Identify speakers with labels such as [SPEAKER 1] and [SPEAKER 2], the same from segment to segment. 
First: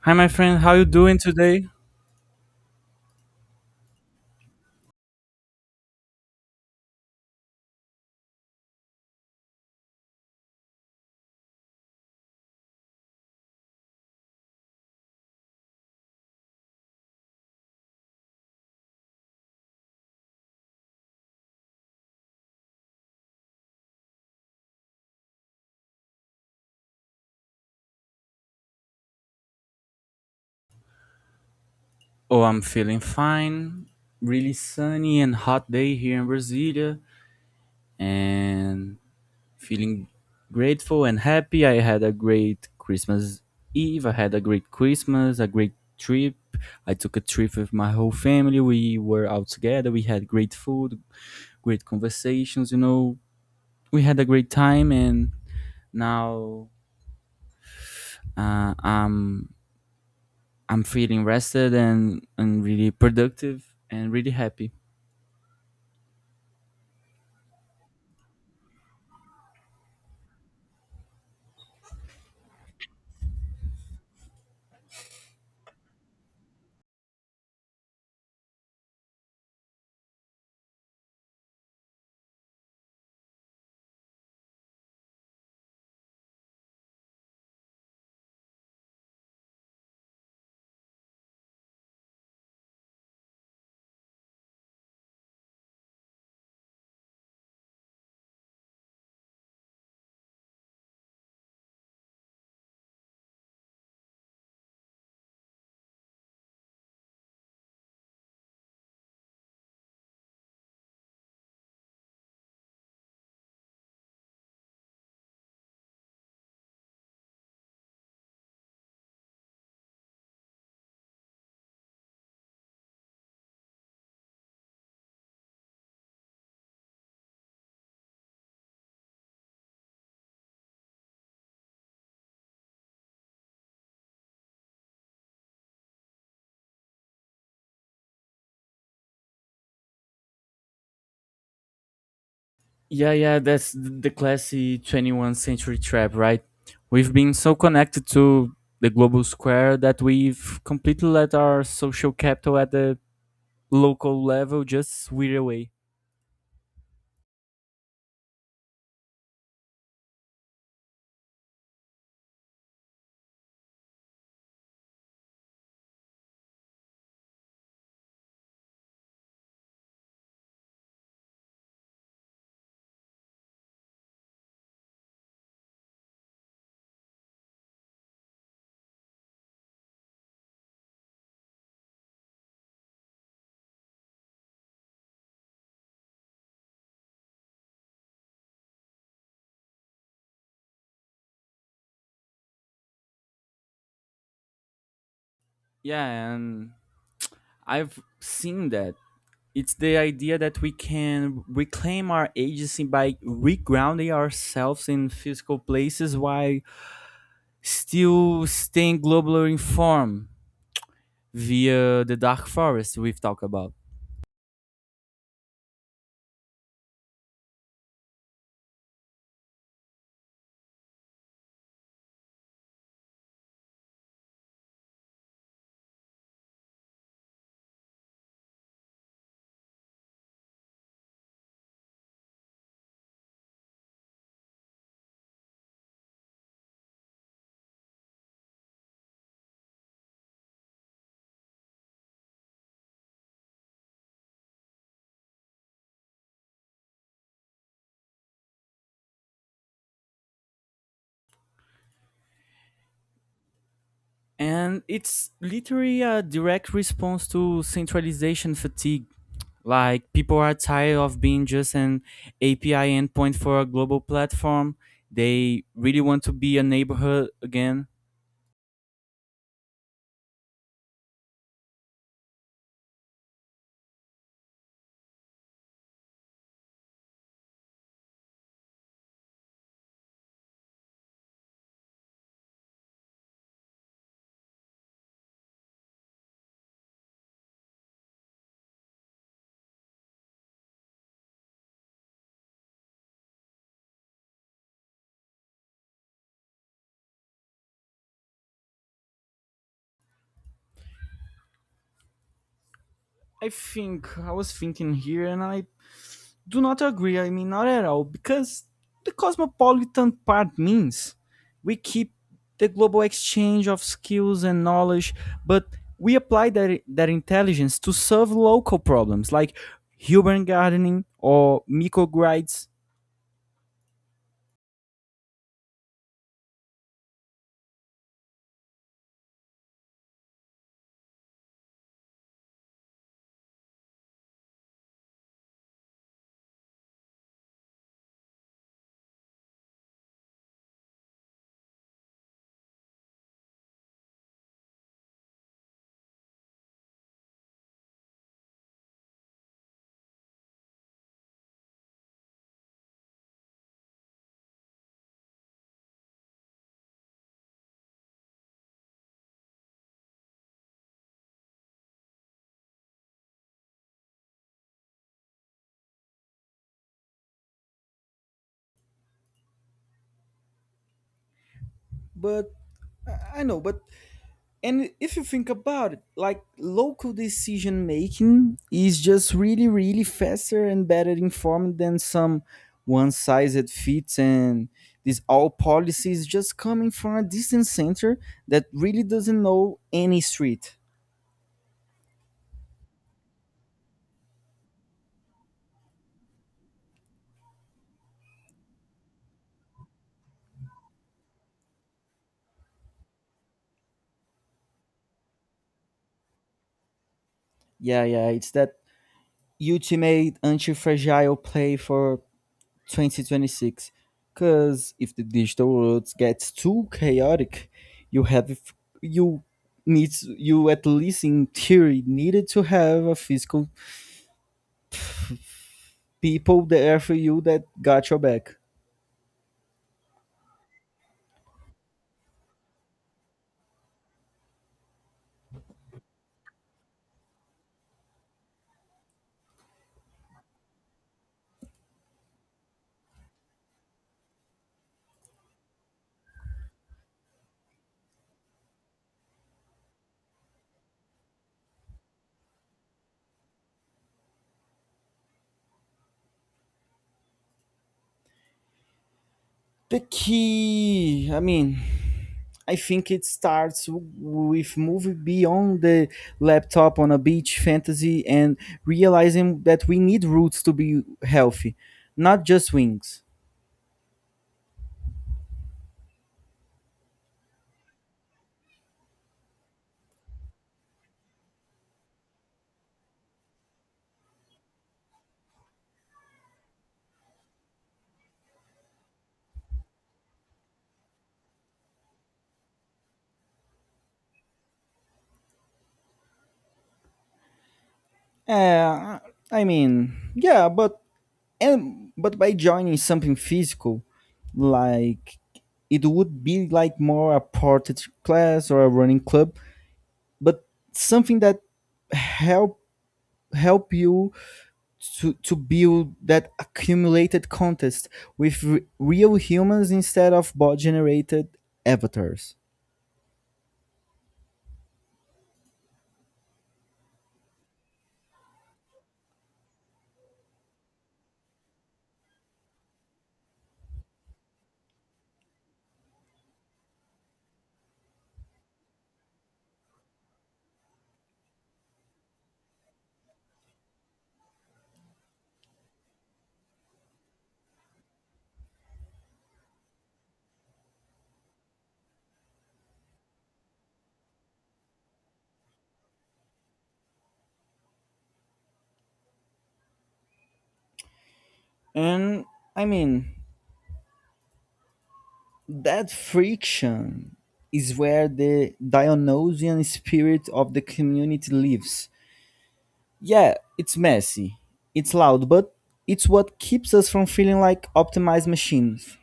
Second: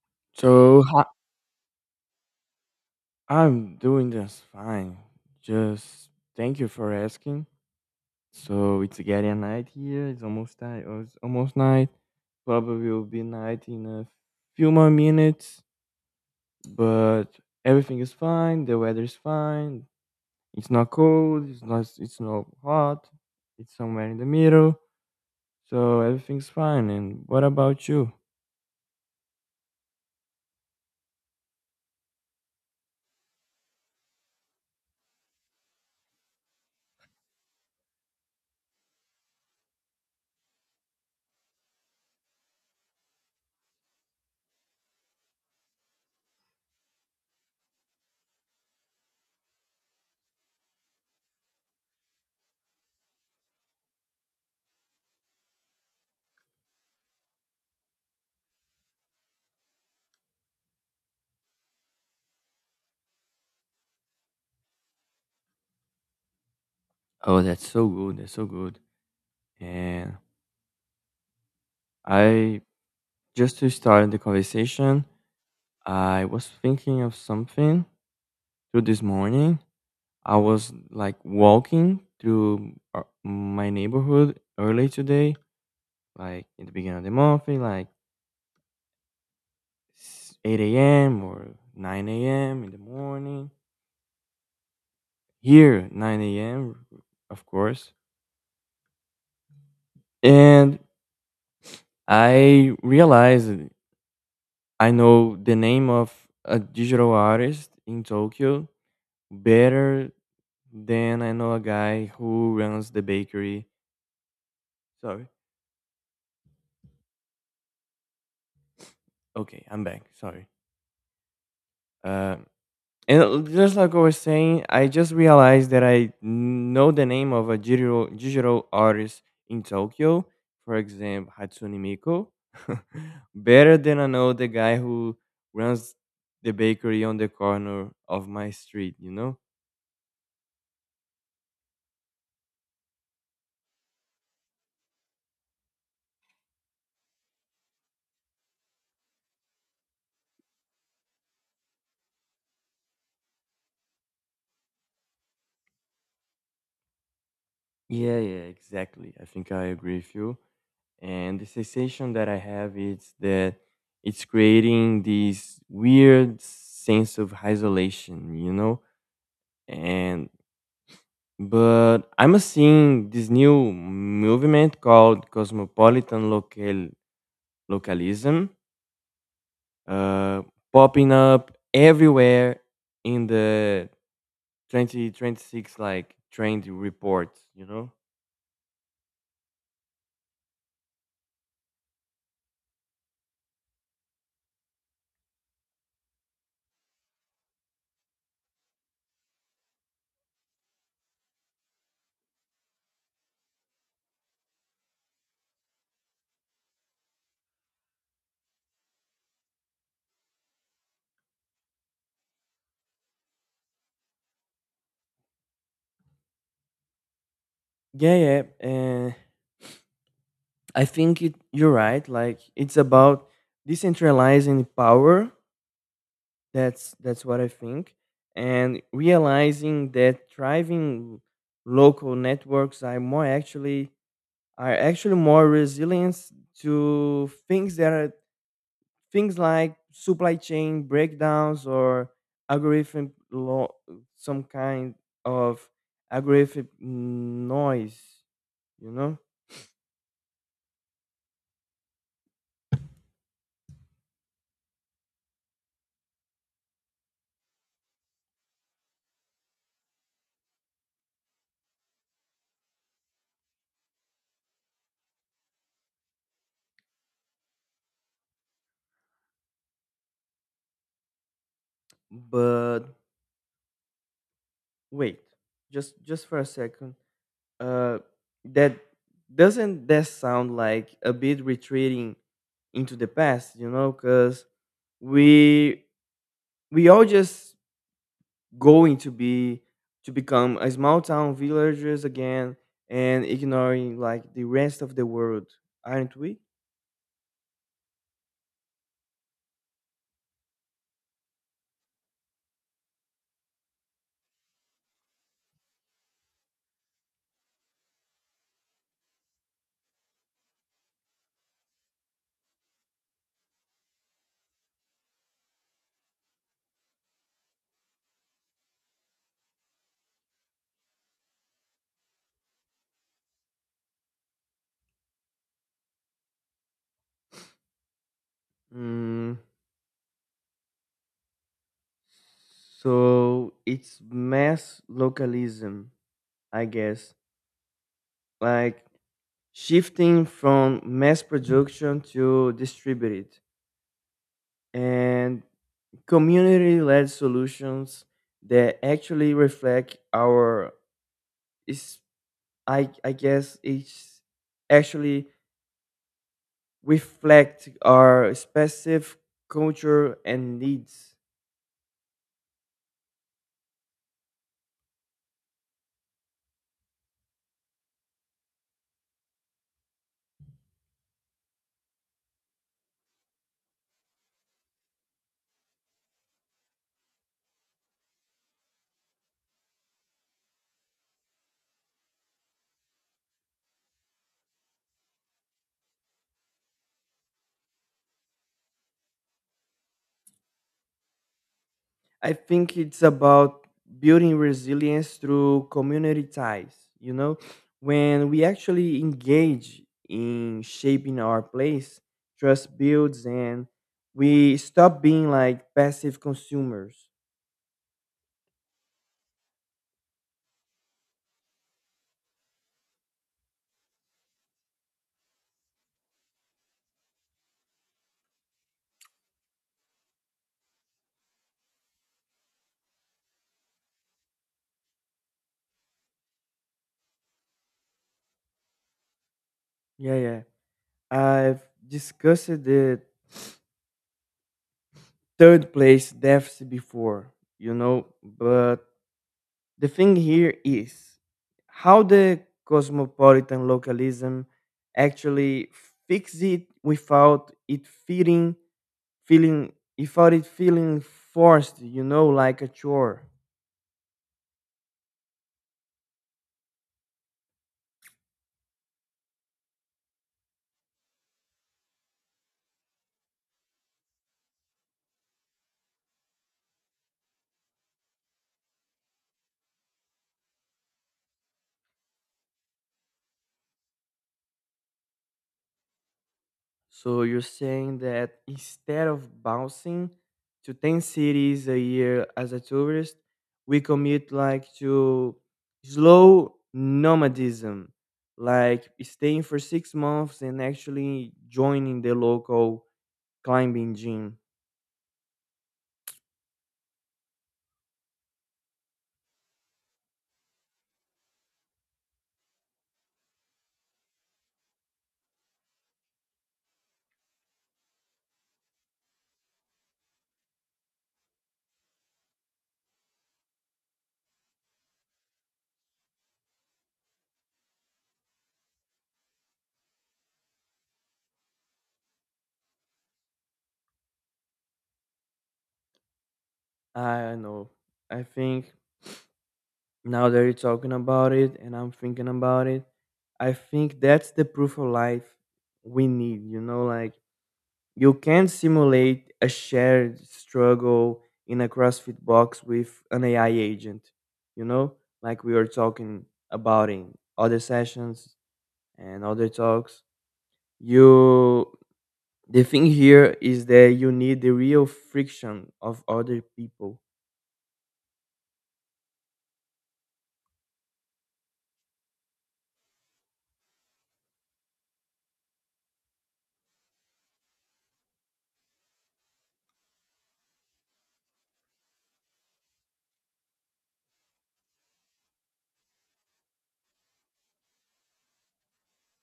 [SPEAKER 1] Hi, my friend. How
[SPEAKER 2] So
[SPEAKER 1] you
[SPEAKER 2] ho
[SPEAKER 1] doing today?
[SPEAKER 2] I'm doing just fine. Just Thank you for asking. So it's getting night here. It's almost night. Oh, It's almost night. Probably will be night in a few more minutes. But everything is fine. The weather is fine. It's not cold. It's not hot. It's somewhere in the middle. So everything's fine. And what about you?
[SPEAKER 1] Oh, I'm feeling fine. Really sunny and hot day here in Brasilia, and feeling grateful and happy. I had a great Christmas Eve. I had a great Christmas, a great trip. I took a trip with my whole family. We were out together. We had great food, great conversations. We had a great time, and now uh, I'm I'm feeling rested and really productive and really happy.
[SPEAKER 2] Oh, that's so good. That's so good. And I just to start the conversation, I was thinking of something through this morning. I was like walking through my neighborhood early today, like in the beginning of the month, in, like 8 a.m. or 9 a.m. in the morning. Here, 9 a.m., of course. And I realized I know the name of a digital artist in Tokyo better than I know a guy who runs the bakery. Sorry. Okay, I'm back. Sorry. Uh, and just like I was saying, I just realized that I know the name of a digital artist in Tokyo, for example, Hatsune Miku, better than I know the guy who runs the bakery on the corner of my street, you know?
[SPEAKER 1] Yeah, yeah, that's the classy 21st century trap, right? We've been so connected to the global square that we've completely let our social capital at the local level just wear away.
[SPEAKER 2] Yeah, yeah, exactly. I think I agree with you. And the sensation that I have is that it's creating this weird sense of isolation, you know? And but I'm seeing this new movement called cosmopolitan localism uh, popping up everywhere in the 2026 like trend reports, you know.
[SPEAKER 1] Yeah, and I've seen that. It's the idea that we can reclaim our agency by regrounding ourselves in physical places while still staying globally informed, via The Dark Forest we've talked about.
[SPEAKER 2] Yeah, yeah, and I think you're right. Like it's about decentralizing power. That's what I think, and realizing that thriving local networks are more actually are actually more resilient to things that are things like supply chain breakdowns or algorithm law, some kind of algorithm noise, you know.
[SPEAKER 1] And it's literally a direct response to centralization fatigue. Like, people are tired of being just an API endpoint for a global platform. They really want to be a neighborhood again.
[SPEAKER 2] But wait, just for a second, uh, that doesn't that sound like a bit retreating into the past, you know, because we we all just going to be to become a small town villagers again and ignoring like the rest of the world, aren't we?
[SPEAKER 1] I think I was thinking here, and I do not agree. I mean, not at all, because the cosmopolitan part means we keep the global exchange of skills and knowledge, but we apply that intelligence to solve local problems like urban gardening or microgrids.
[SPEAKER 2] Mm, so it's mass localism, I guess, like shifting from mass production to distributed and community-led solutions that actually is i i guess it's actually reflect our specific culture and needs.
[SPEAKER 1] But I know, but and if you think about it, like local decision making is just really, really faster and better informed than some one size that fits, and these all policies just coming from a distant center that really doesn't know any street.
[SPEAKER 2] I think it's about building resilience through community ties. You know, when we actually engage in shaping our place, trust builds and we stop being like passive consumers.
[SPEAKER 1] Yeah, yeah, it's that ultimate anti-fragile play for 2026, because if the digital world gets too chaotic, you have, if you need, you at least in theory needed to have a physical people there for you that got your back.
[SPEAKER 2] Yeah, yeah. I've discussed the third place deficit before, you know, but the thing here is how the cosmopolitan localism actually fixes it feeling without it feeling forced, you know, like a chore.
[SPEAKER 1] The key, I mean, I think it starts with moving beyond the laptop on a beach fantasy and realizing that we need roots to be healthy, not just wings.
[SPEAKER 2] So you're saying that instead of bouncing to 10 cities a year as a tourist, we commit like to slow nomadism, like staying for 6 months and actually joining the local climbing gym.
[SPEAKER 1] Yeah, I mean, yeah, but and but by joining something physical, like it would be like more a portage class or a running club, but something that help help you to build that accumulated contest with real humans instead of bot generated avatars.
[SPEAKER 2] I don't know. I think now that you're talking about it and I'm thinking about it, I think that's the proof of life we need. You know, like you can simulate a shared struggle in a CrossFit box with an AI agent, you know, like we were talking about in other sessions and other talks. You, the thing here is that you need the real friction of other people.
[SPEAKER 1] And I mean, that friction is where the Dionysian spirit of the community lives. Yeah, it's messy, it's loud, but it's what keeps us from feeling like optimized machines.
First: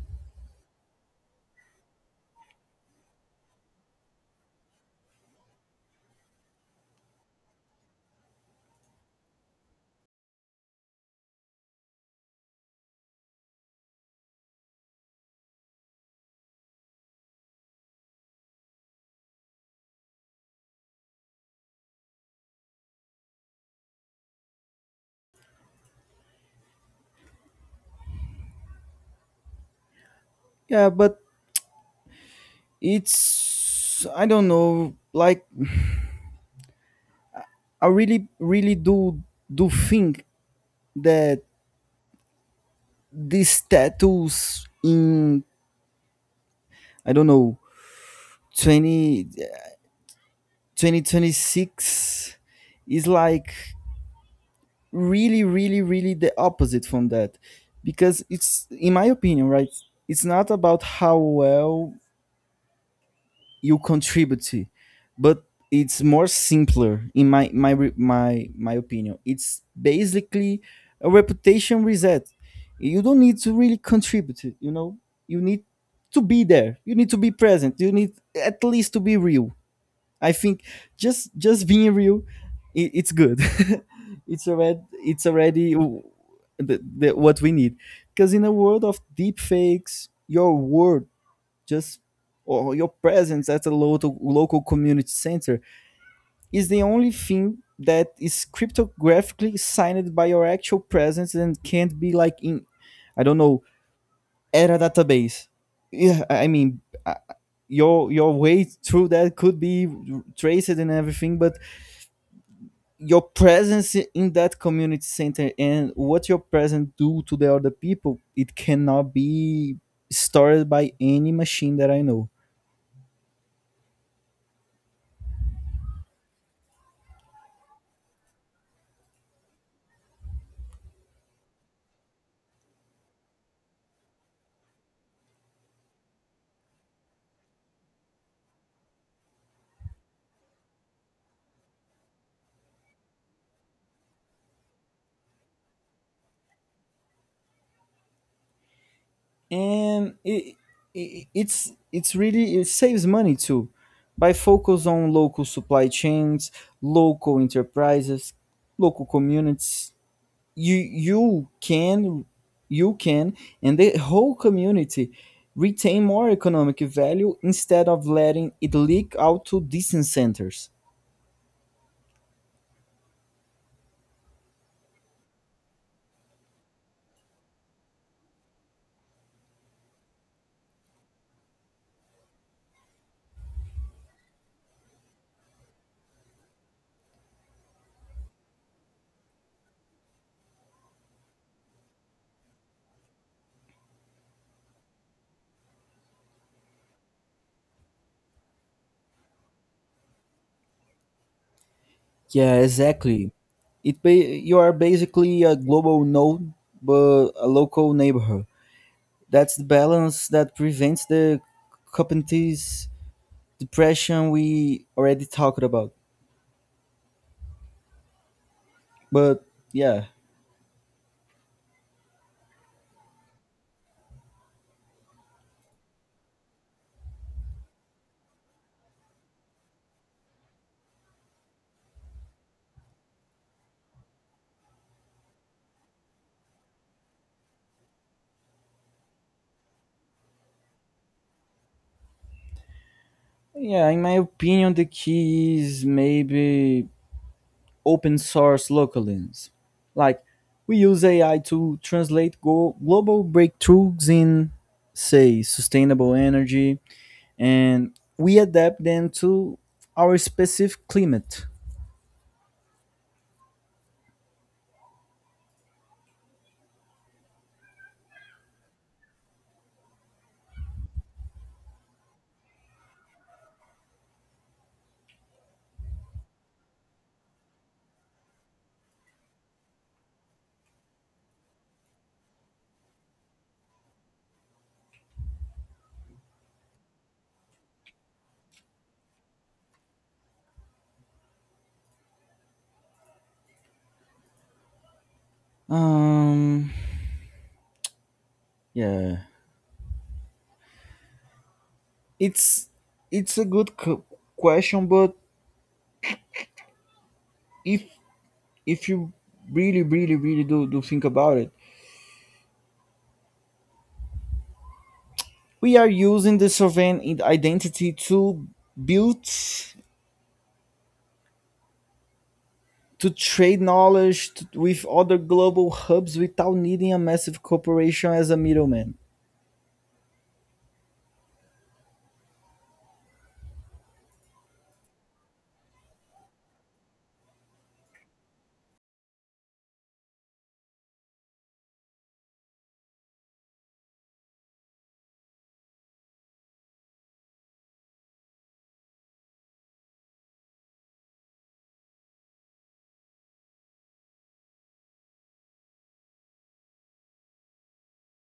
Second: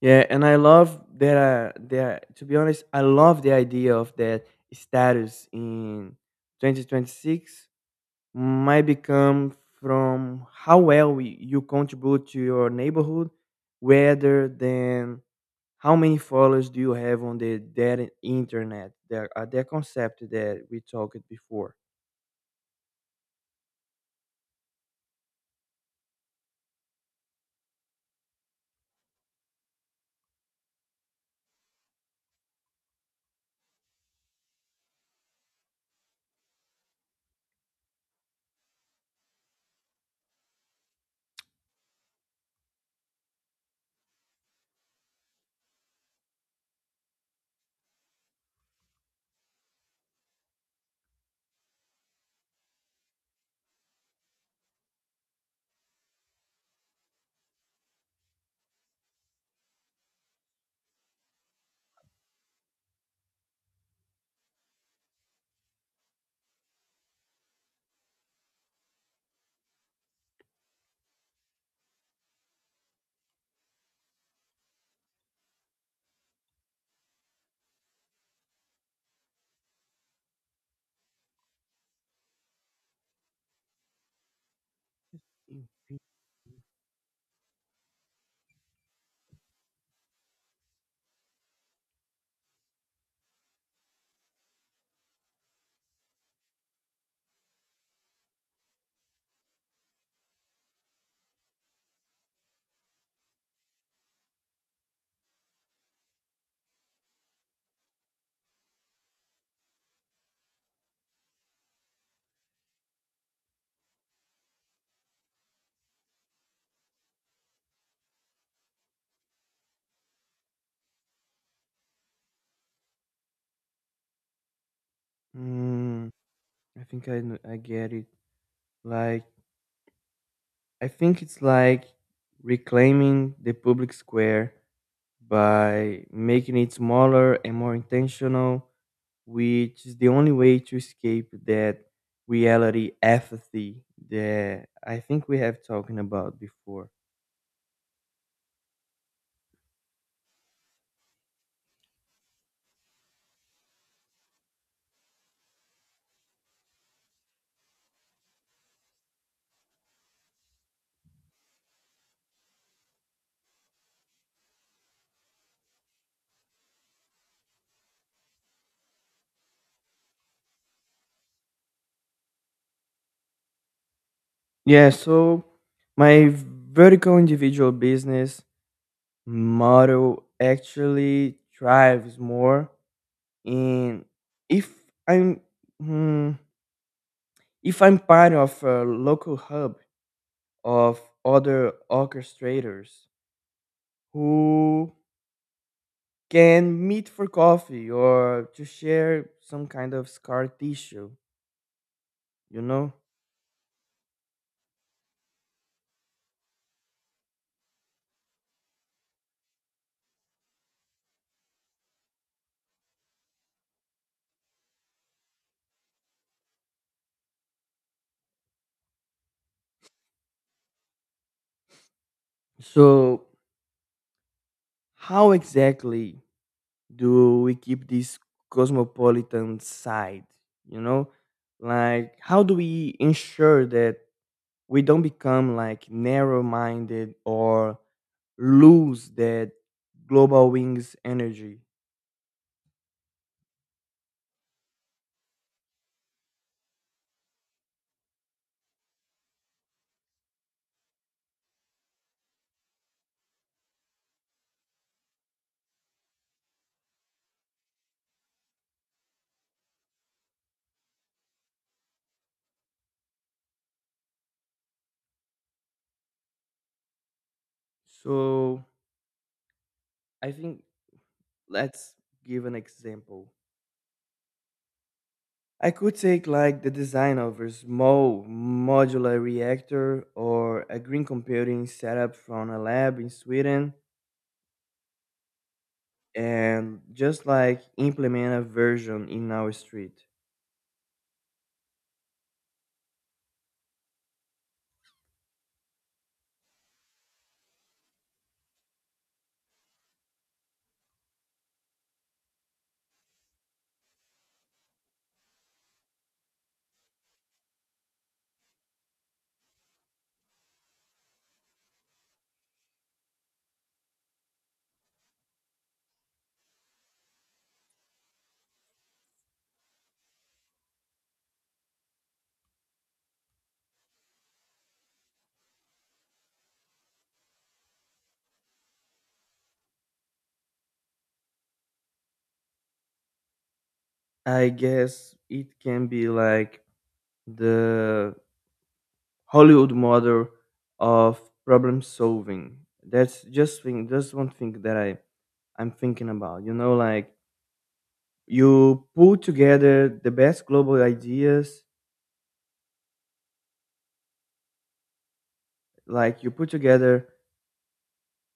[SPEAKER 2] Yeah, and I love that. That, to be honest, I love the idea of that status in 2026 might become from how well you contribute to your neighborhood, rather than how many followers do you have on the that internet. That concept that we talked before.
[SPEAKER 1] Yeah, but it's I don't know, like I really really do think that these tattoos in I don't know 20 2026 is like really really really the opposite from that, because it's in my opinion, right, it's not about how well you contribute to, but it's more simpler in my my opinion, it's basically a reputation reset. You don't need to really contribute, you know, you need to be there, you need to be present, you need at least to be real. I think, just being real, it's good. It's already what we need. Because in a world of deep fakes, your word, just or your presence at a local community center, is the only thing that is cryptographically signed by your actual presence and can't be like in, I don't know, era database. Yeah, I mean. Your way through that could be traced and everything, but your presence in that community center and what your presence do to the other people, it cannot be stored by any machine that I know.
[SPEAKER 2] Mm, I think I get it. Like I think it's like reclaiming the public square by making it smaller and more intentional, which is the only way to escape that reality apathy that I think we have talking about before.
[SPEAKER 1] And it's really, it saves money too, by focus on local supply chains, local enterprises, local communities. You can, you can, and the whole community retain more economic value instead of letting it leak out to distance centers.
[SPEAKER 2] Yeah, so my vertical individual business model actually thrives more in if I'm hmm, if I'm part of a local hub of other orchestrators who can meet for coffee or to share some kind of scar tissue,
[SPEAKER 1] Yeah,
[SPEAKER 2] you know?
[SPEAKER 1] exactly. It you are basically a global node but a local neighborhood. That's the balance that prevents the competencies depression we already talked about, but yeah.
[SPEAKER 2] So, how exactly do we keep this cosmopolitan side, you know? Like, how do we ensure that we don't become like narrow minded or lose that global wings energy?
[SPEAKER 1] Yeah, in my opinion the key is maybe open source localins. Like, we use AI to translate global breakthroughs in, say, sustainable energy, and we adapt them to our specific climate.
[SPEAKER 2] So, I think let's give an example. I could take like the design of a small modular reactor or a green computing setup from a lab in Sweden and just like implement a version in our street.
[SPEAKER 1] Um, yeah, it's it's a good question, but if if you really, really, really do think about it, we are using the sovereign identity to build, to trade knowledge t with other global hubs without needing a massive corporation as a middleman.
[SPEAKER 2] I guess it can be like the Hollywood model of problem solving. That's just thing that's one thing that I'm thinking about. You know, like you pull together the best global ideas, like you put together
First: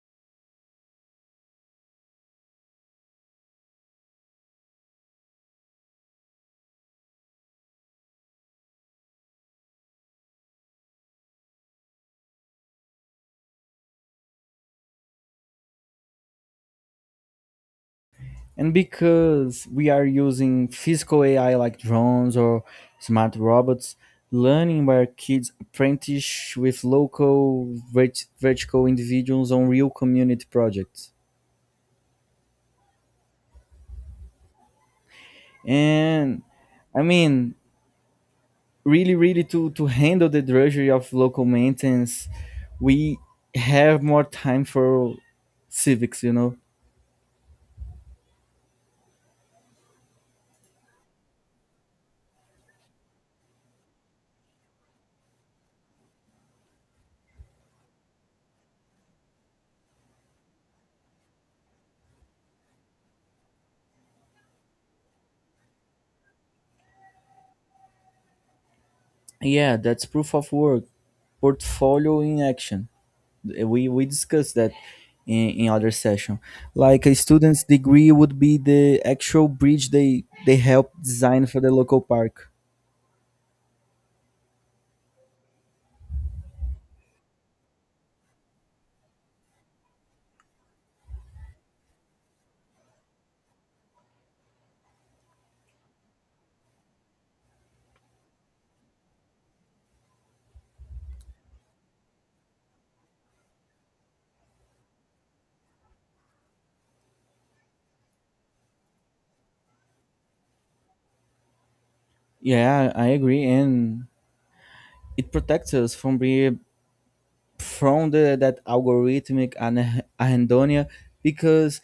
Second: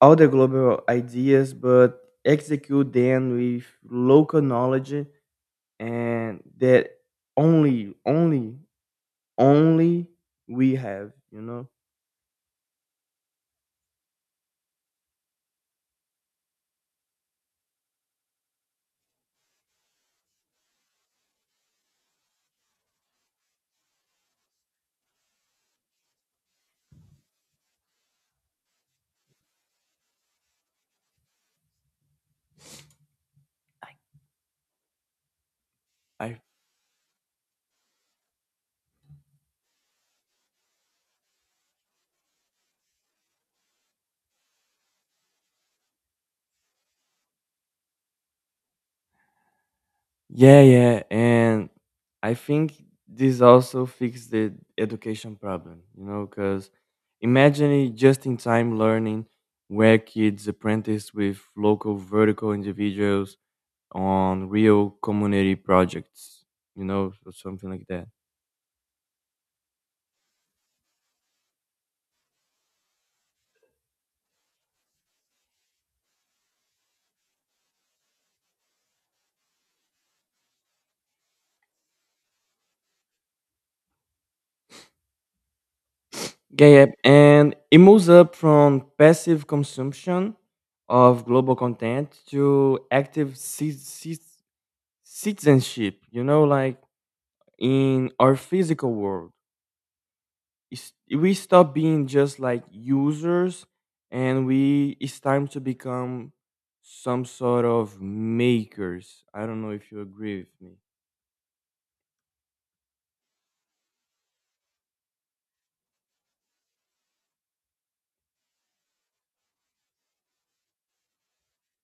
[SPEAKER 2] all the global ideas, but execute them with local knowledge, and that only, only, only we have, you know.
[SPEAKER 1] And because we are using physical AI like drones or smart robots, learning where kids apprentice with local vertical individuals on real community projects.
[SPEAKER 2] I I
[SPEAKER 1] And I mean, really, really to handle the drudgery of local maintenance, we have more time for civics, you know?
[SPEAKER 2] Yeah, yeah, and I think this also fixed the education problem. You know, because imagine it just in time learning where kids apprentice with local vertical individuals on real community projects. You know, or something like that.
[SPEAKER 1] Yeah, that's proof of work, portfolio in action. We discussed that in other session. Like, a student's degree would be the actual bridge they help design for the local park.
[SPEAKER 2] Yeah, yeah. And it moves up from passive consumption of global content to active citizenship, you know, like in our physical world. We stop being just like users and we it's time to become some sort of makers. I don't know if you agree with me.
[SPEAKER 1] Yeah, I agree, and it protects us from being, from the that algorithmic and anhedonia, because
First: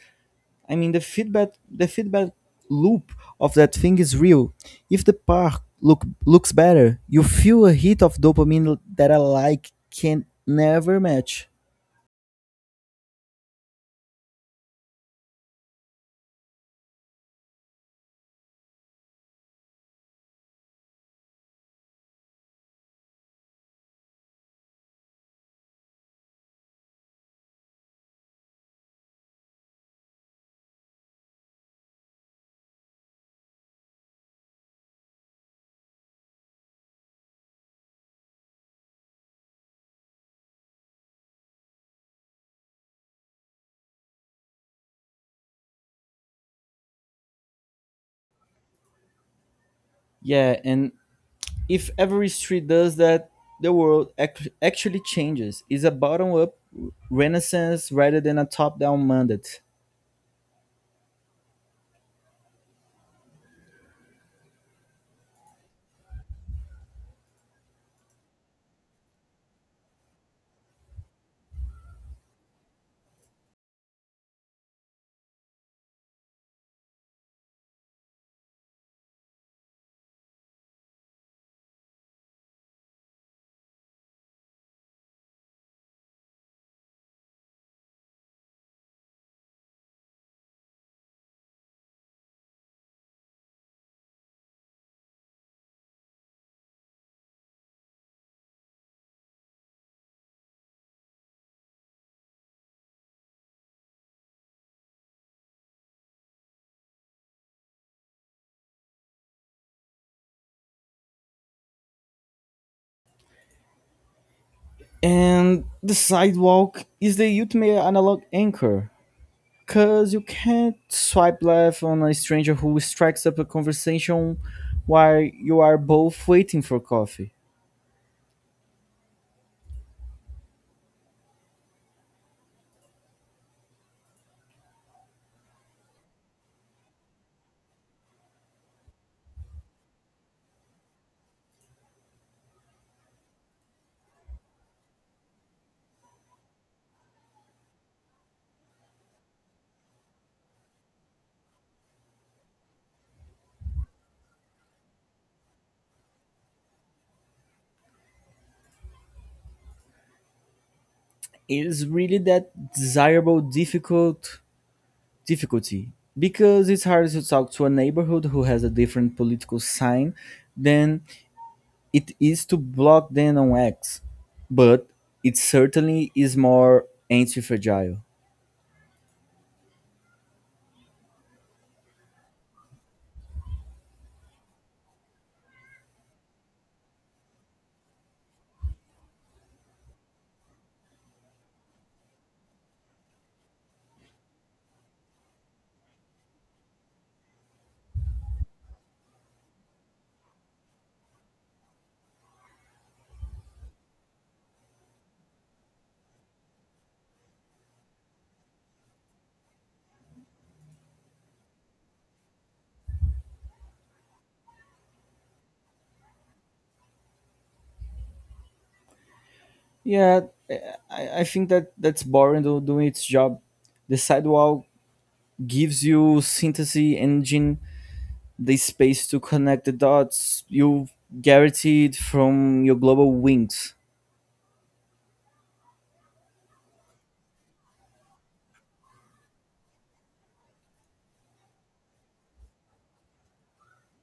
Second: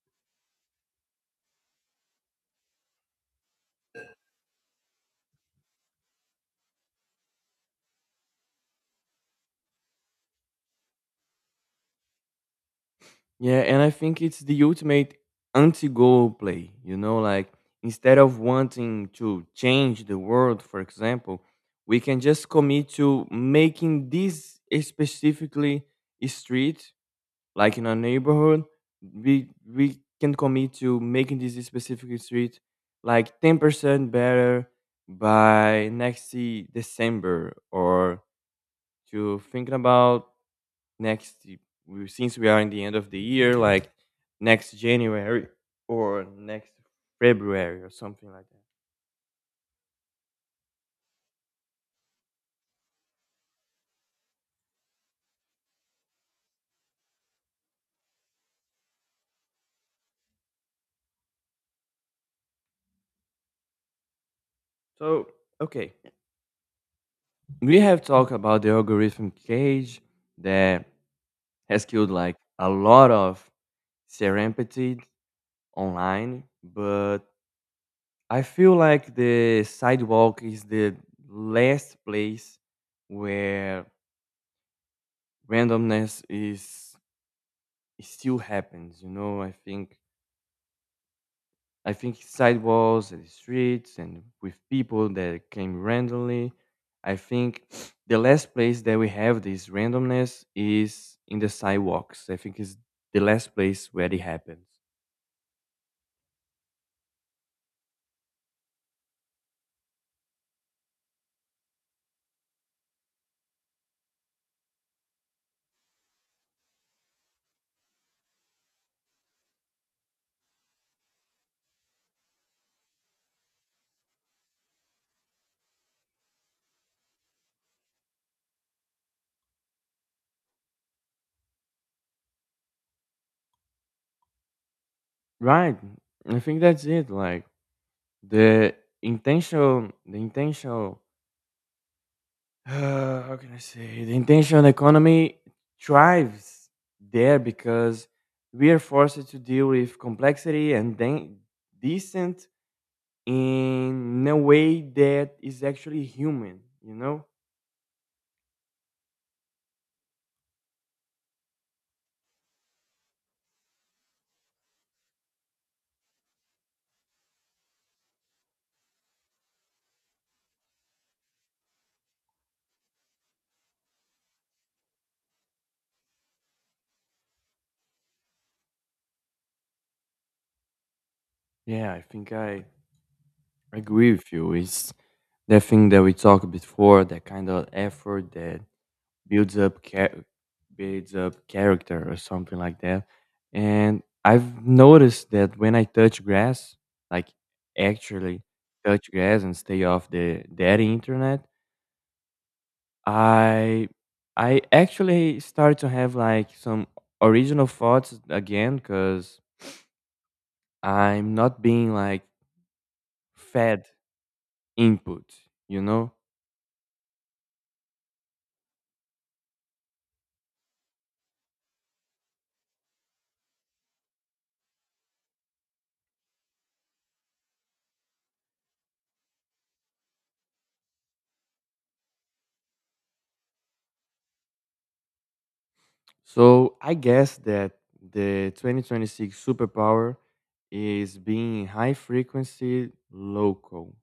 [SPEAKER 1] I mean, the feedback loop of that thing is real. If the park looks better, you feel a hit of dopamine that a like can never match.
[SPEAKER 2] Yeah, and I think it's the ultimate anti-goal play. You know, like instead of wanting to change the world, for example, we can just commit to making this specifically a street, like in a neighborhood. We can commit to making this specific street like 10% better by December, or to thinking about next we since we are in the end of the year, like next January or next February or something like that.
[SPEAKER 1] Yeah, and if every street does that, the world actually changes. It's a bottom up renaissance rather than a top down mandate.
[SPEAKER 2] So, okay, we have talked about the algorithm cage that has killed like a lot of serendipity online, but I feel like the sidewalk is the last place where randomness is it still happens. You know, I think sidewalks and streets and with people that came randomly. I think the last place that we have this randomness is in the sidewalks. I think it's the last place where it happens.
[SPEAKER 1] And the sidewalk is the ultimate analog anchor. Because you can't swipe left on a stranger who strikes up a conversation while you are both waiting for coffee.
[SPEAKER 2] Right. I think that's it. Like the the intentional, how can I say? The intentional economy thrives there because we are forced to deal with complexity and then decent in a way that is actually human, you know?
[SPEAKER 1] It's really that desirable difficult difficulty. Because it's hard to talk to a neighborhood who has a different political sign than it is to block them on X. But it certainly is more anti-fragile.
[SPEAKER 2] Yeah, I think I agree with you. It's that thing that we talked before, that kind of effort that builds up cha- builds up character or something like that. And I've noticed that when I touch grass, like actually touch grass and stay off the daddy internet, I I actually start to have like some original thoughts again because I'm not being like fed input, you know?
[SPEAKER 1] Yeah, I think that that's boring doing its job. The sidewalk gives you Synthesis Engine the space to connect the dots. You guaranteed from your global wings.
[SPEAKER 2] So I guess that the 2026 superpower is being high frequency local.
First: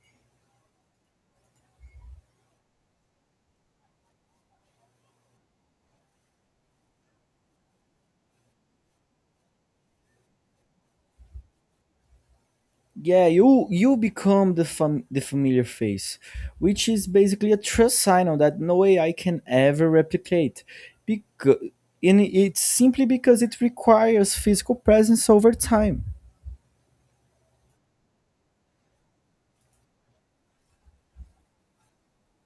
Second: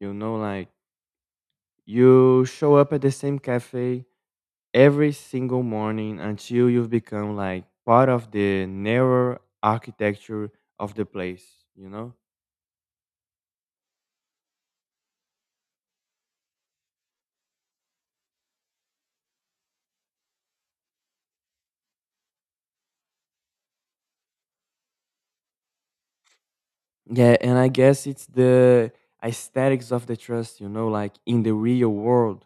[SPEAKER 2] You know, like you show up at the same cafe every single morning until you've become like part of the narrow architecture of the place, you know?
[SPEAKER 1] Yeah, you become the the familiar face, which is basically a trust signal that no AI can ever replicate. Because, and it's simply because, it requires physical presence over time.
[SPEAKER 2] Yeah, and I guess it's the aesthetics of the trust, you know, like in the real world,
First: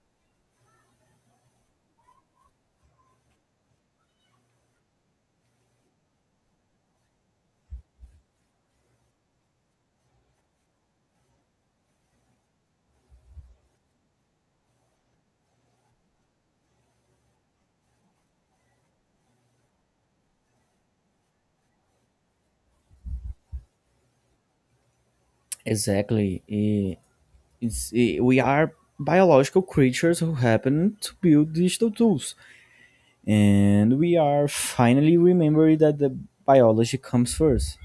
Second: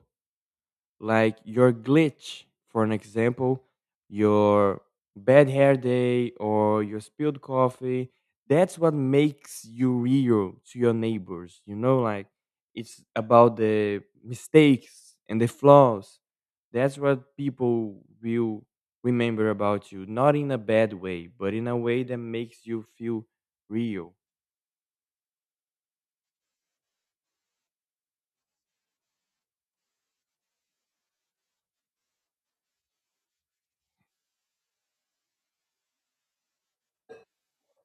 [SPEAKER 2] like your glitch, for an example, your bad hair day or your spilled coffee, that's what makes you real to your neighbors, you know, like it's about the mistakes and the flaws, that's what people will remember about you, not in a bad way but in a way that makes you feel real.
[SPEAKER 1] Exactly. We are biological creatures who happen to build digital tools, and we are finally remembering that the biology comes first.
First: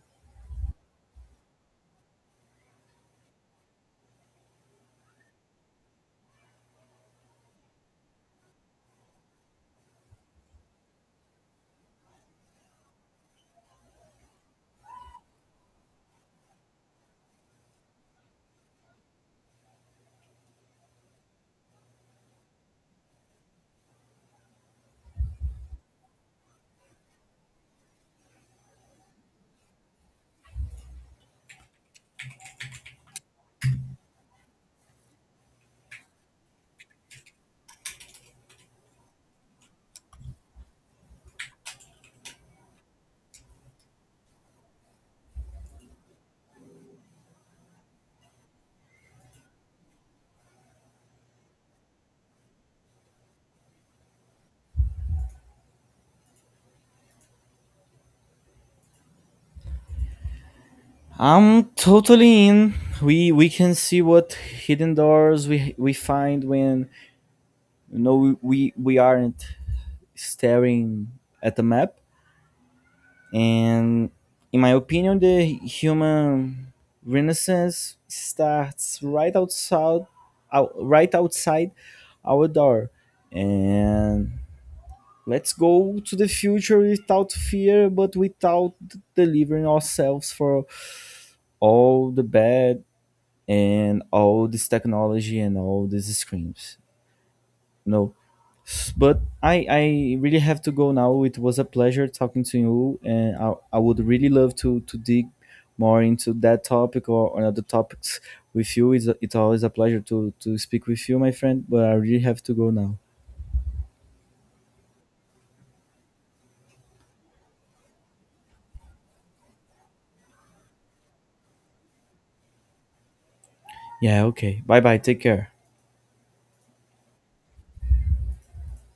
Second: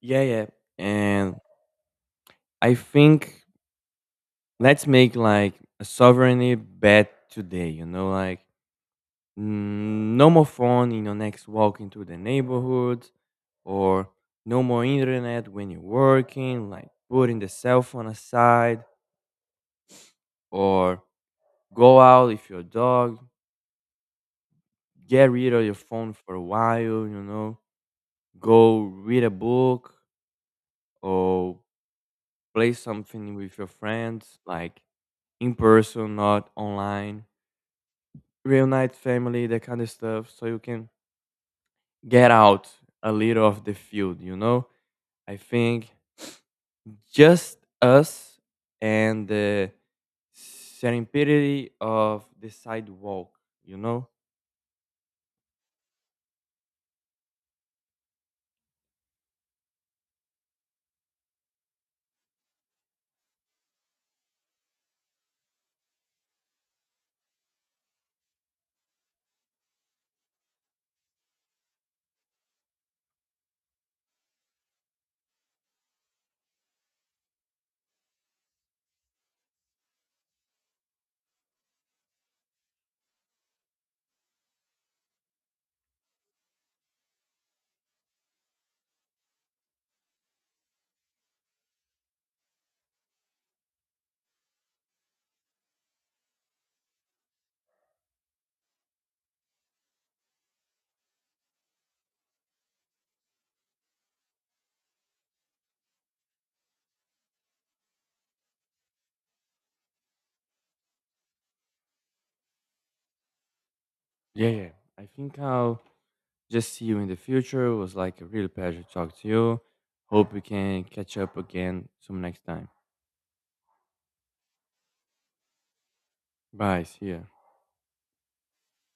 [SPEAKER 2] Yeah, yeah, and I think let's make like a sovereignty bet today, you know, like mm, no more phone in your next walk into the neighborhood, or no more internet when you're working, like putting the cell phone aside, or go out if you're a dog, get rid of your phone for a while, you know, go read a book, or play something with your friends, like in person not online, reunite family, that kind of stuff, so you can get out a little of the field, you know? I think just us and the serendipity of the sidewalk, you know?
[SPEAKER 1] I'm totally in. We can see what hidden doors we find when, you know, we aren't staring at the map. And in my opinion, the human renaissance starts right outside, right outside our door. And let's go to the future without fear, but without delivering ourselves for all the bad and all this technology and all these screens. No, but I really have to go now. It was a pleasure talking to you, and I would really love to dig more into that topic, or other topics with you. It's, it's always a pleasure to speak with you, my friend. But I really have to go now.
[SPEAKER 2] Yeah, yeah. I think I'll just see you in the future. It was like a real pleasure to talk to you. Hope we can catch up again some next time.
[SPEAKER 1] Yeah. Okay. Bye bye. Take care.
[SPEAKER 2] Bye. See ya.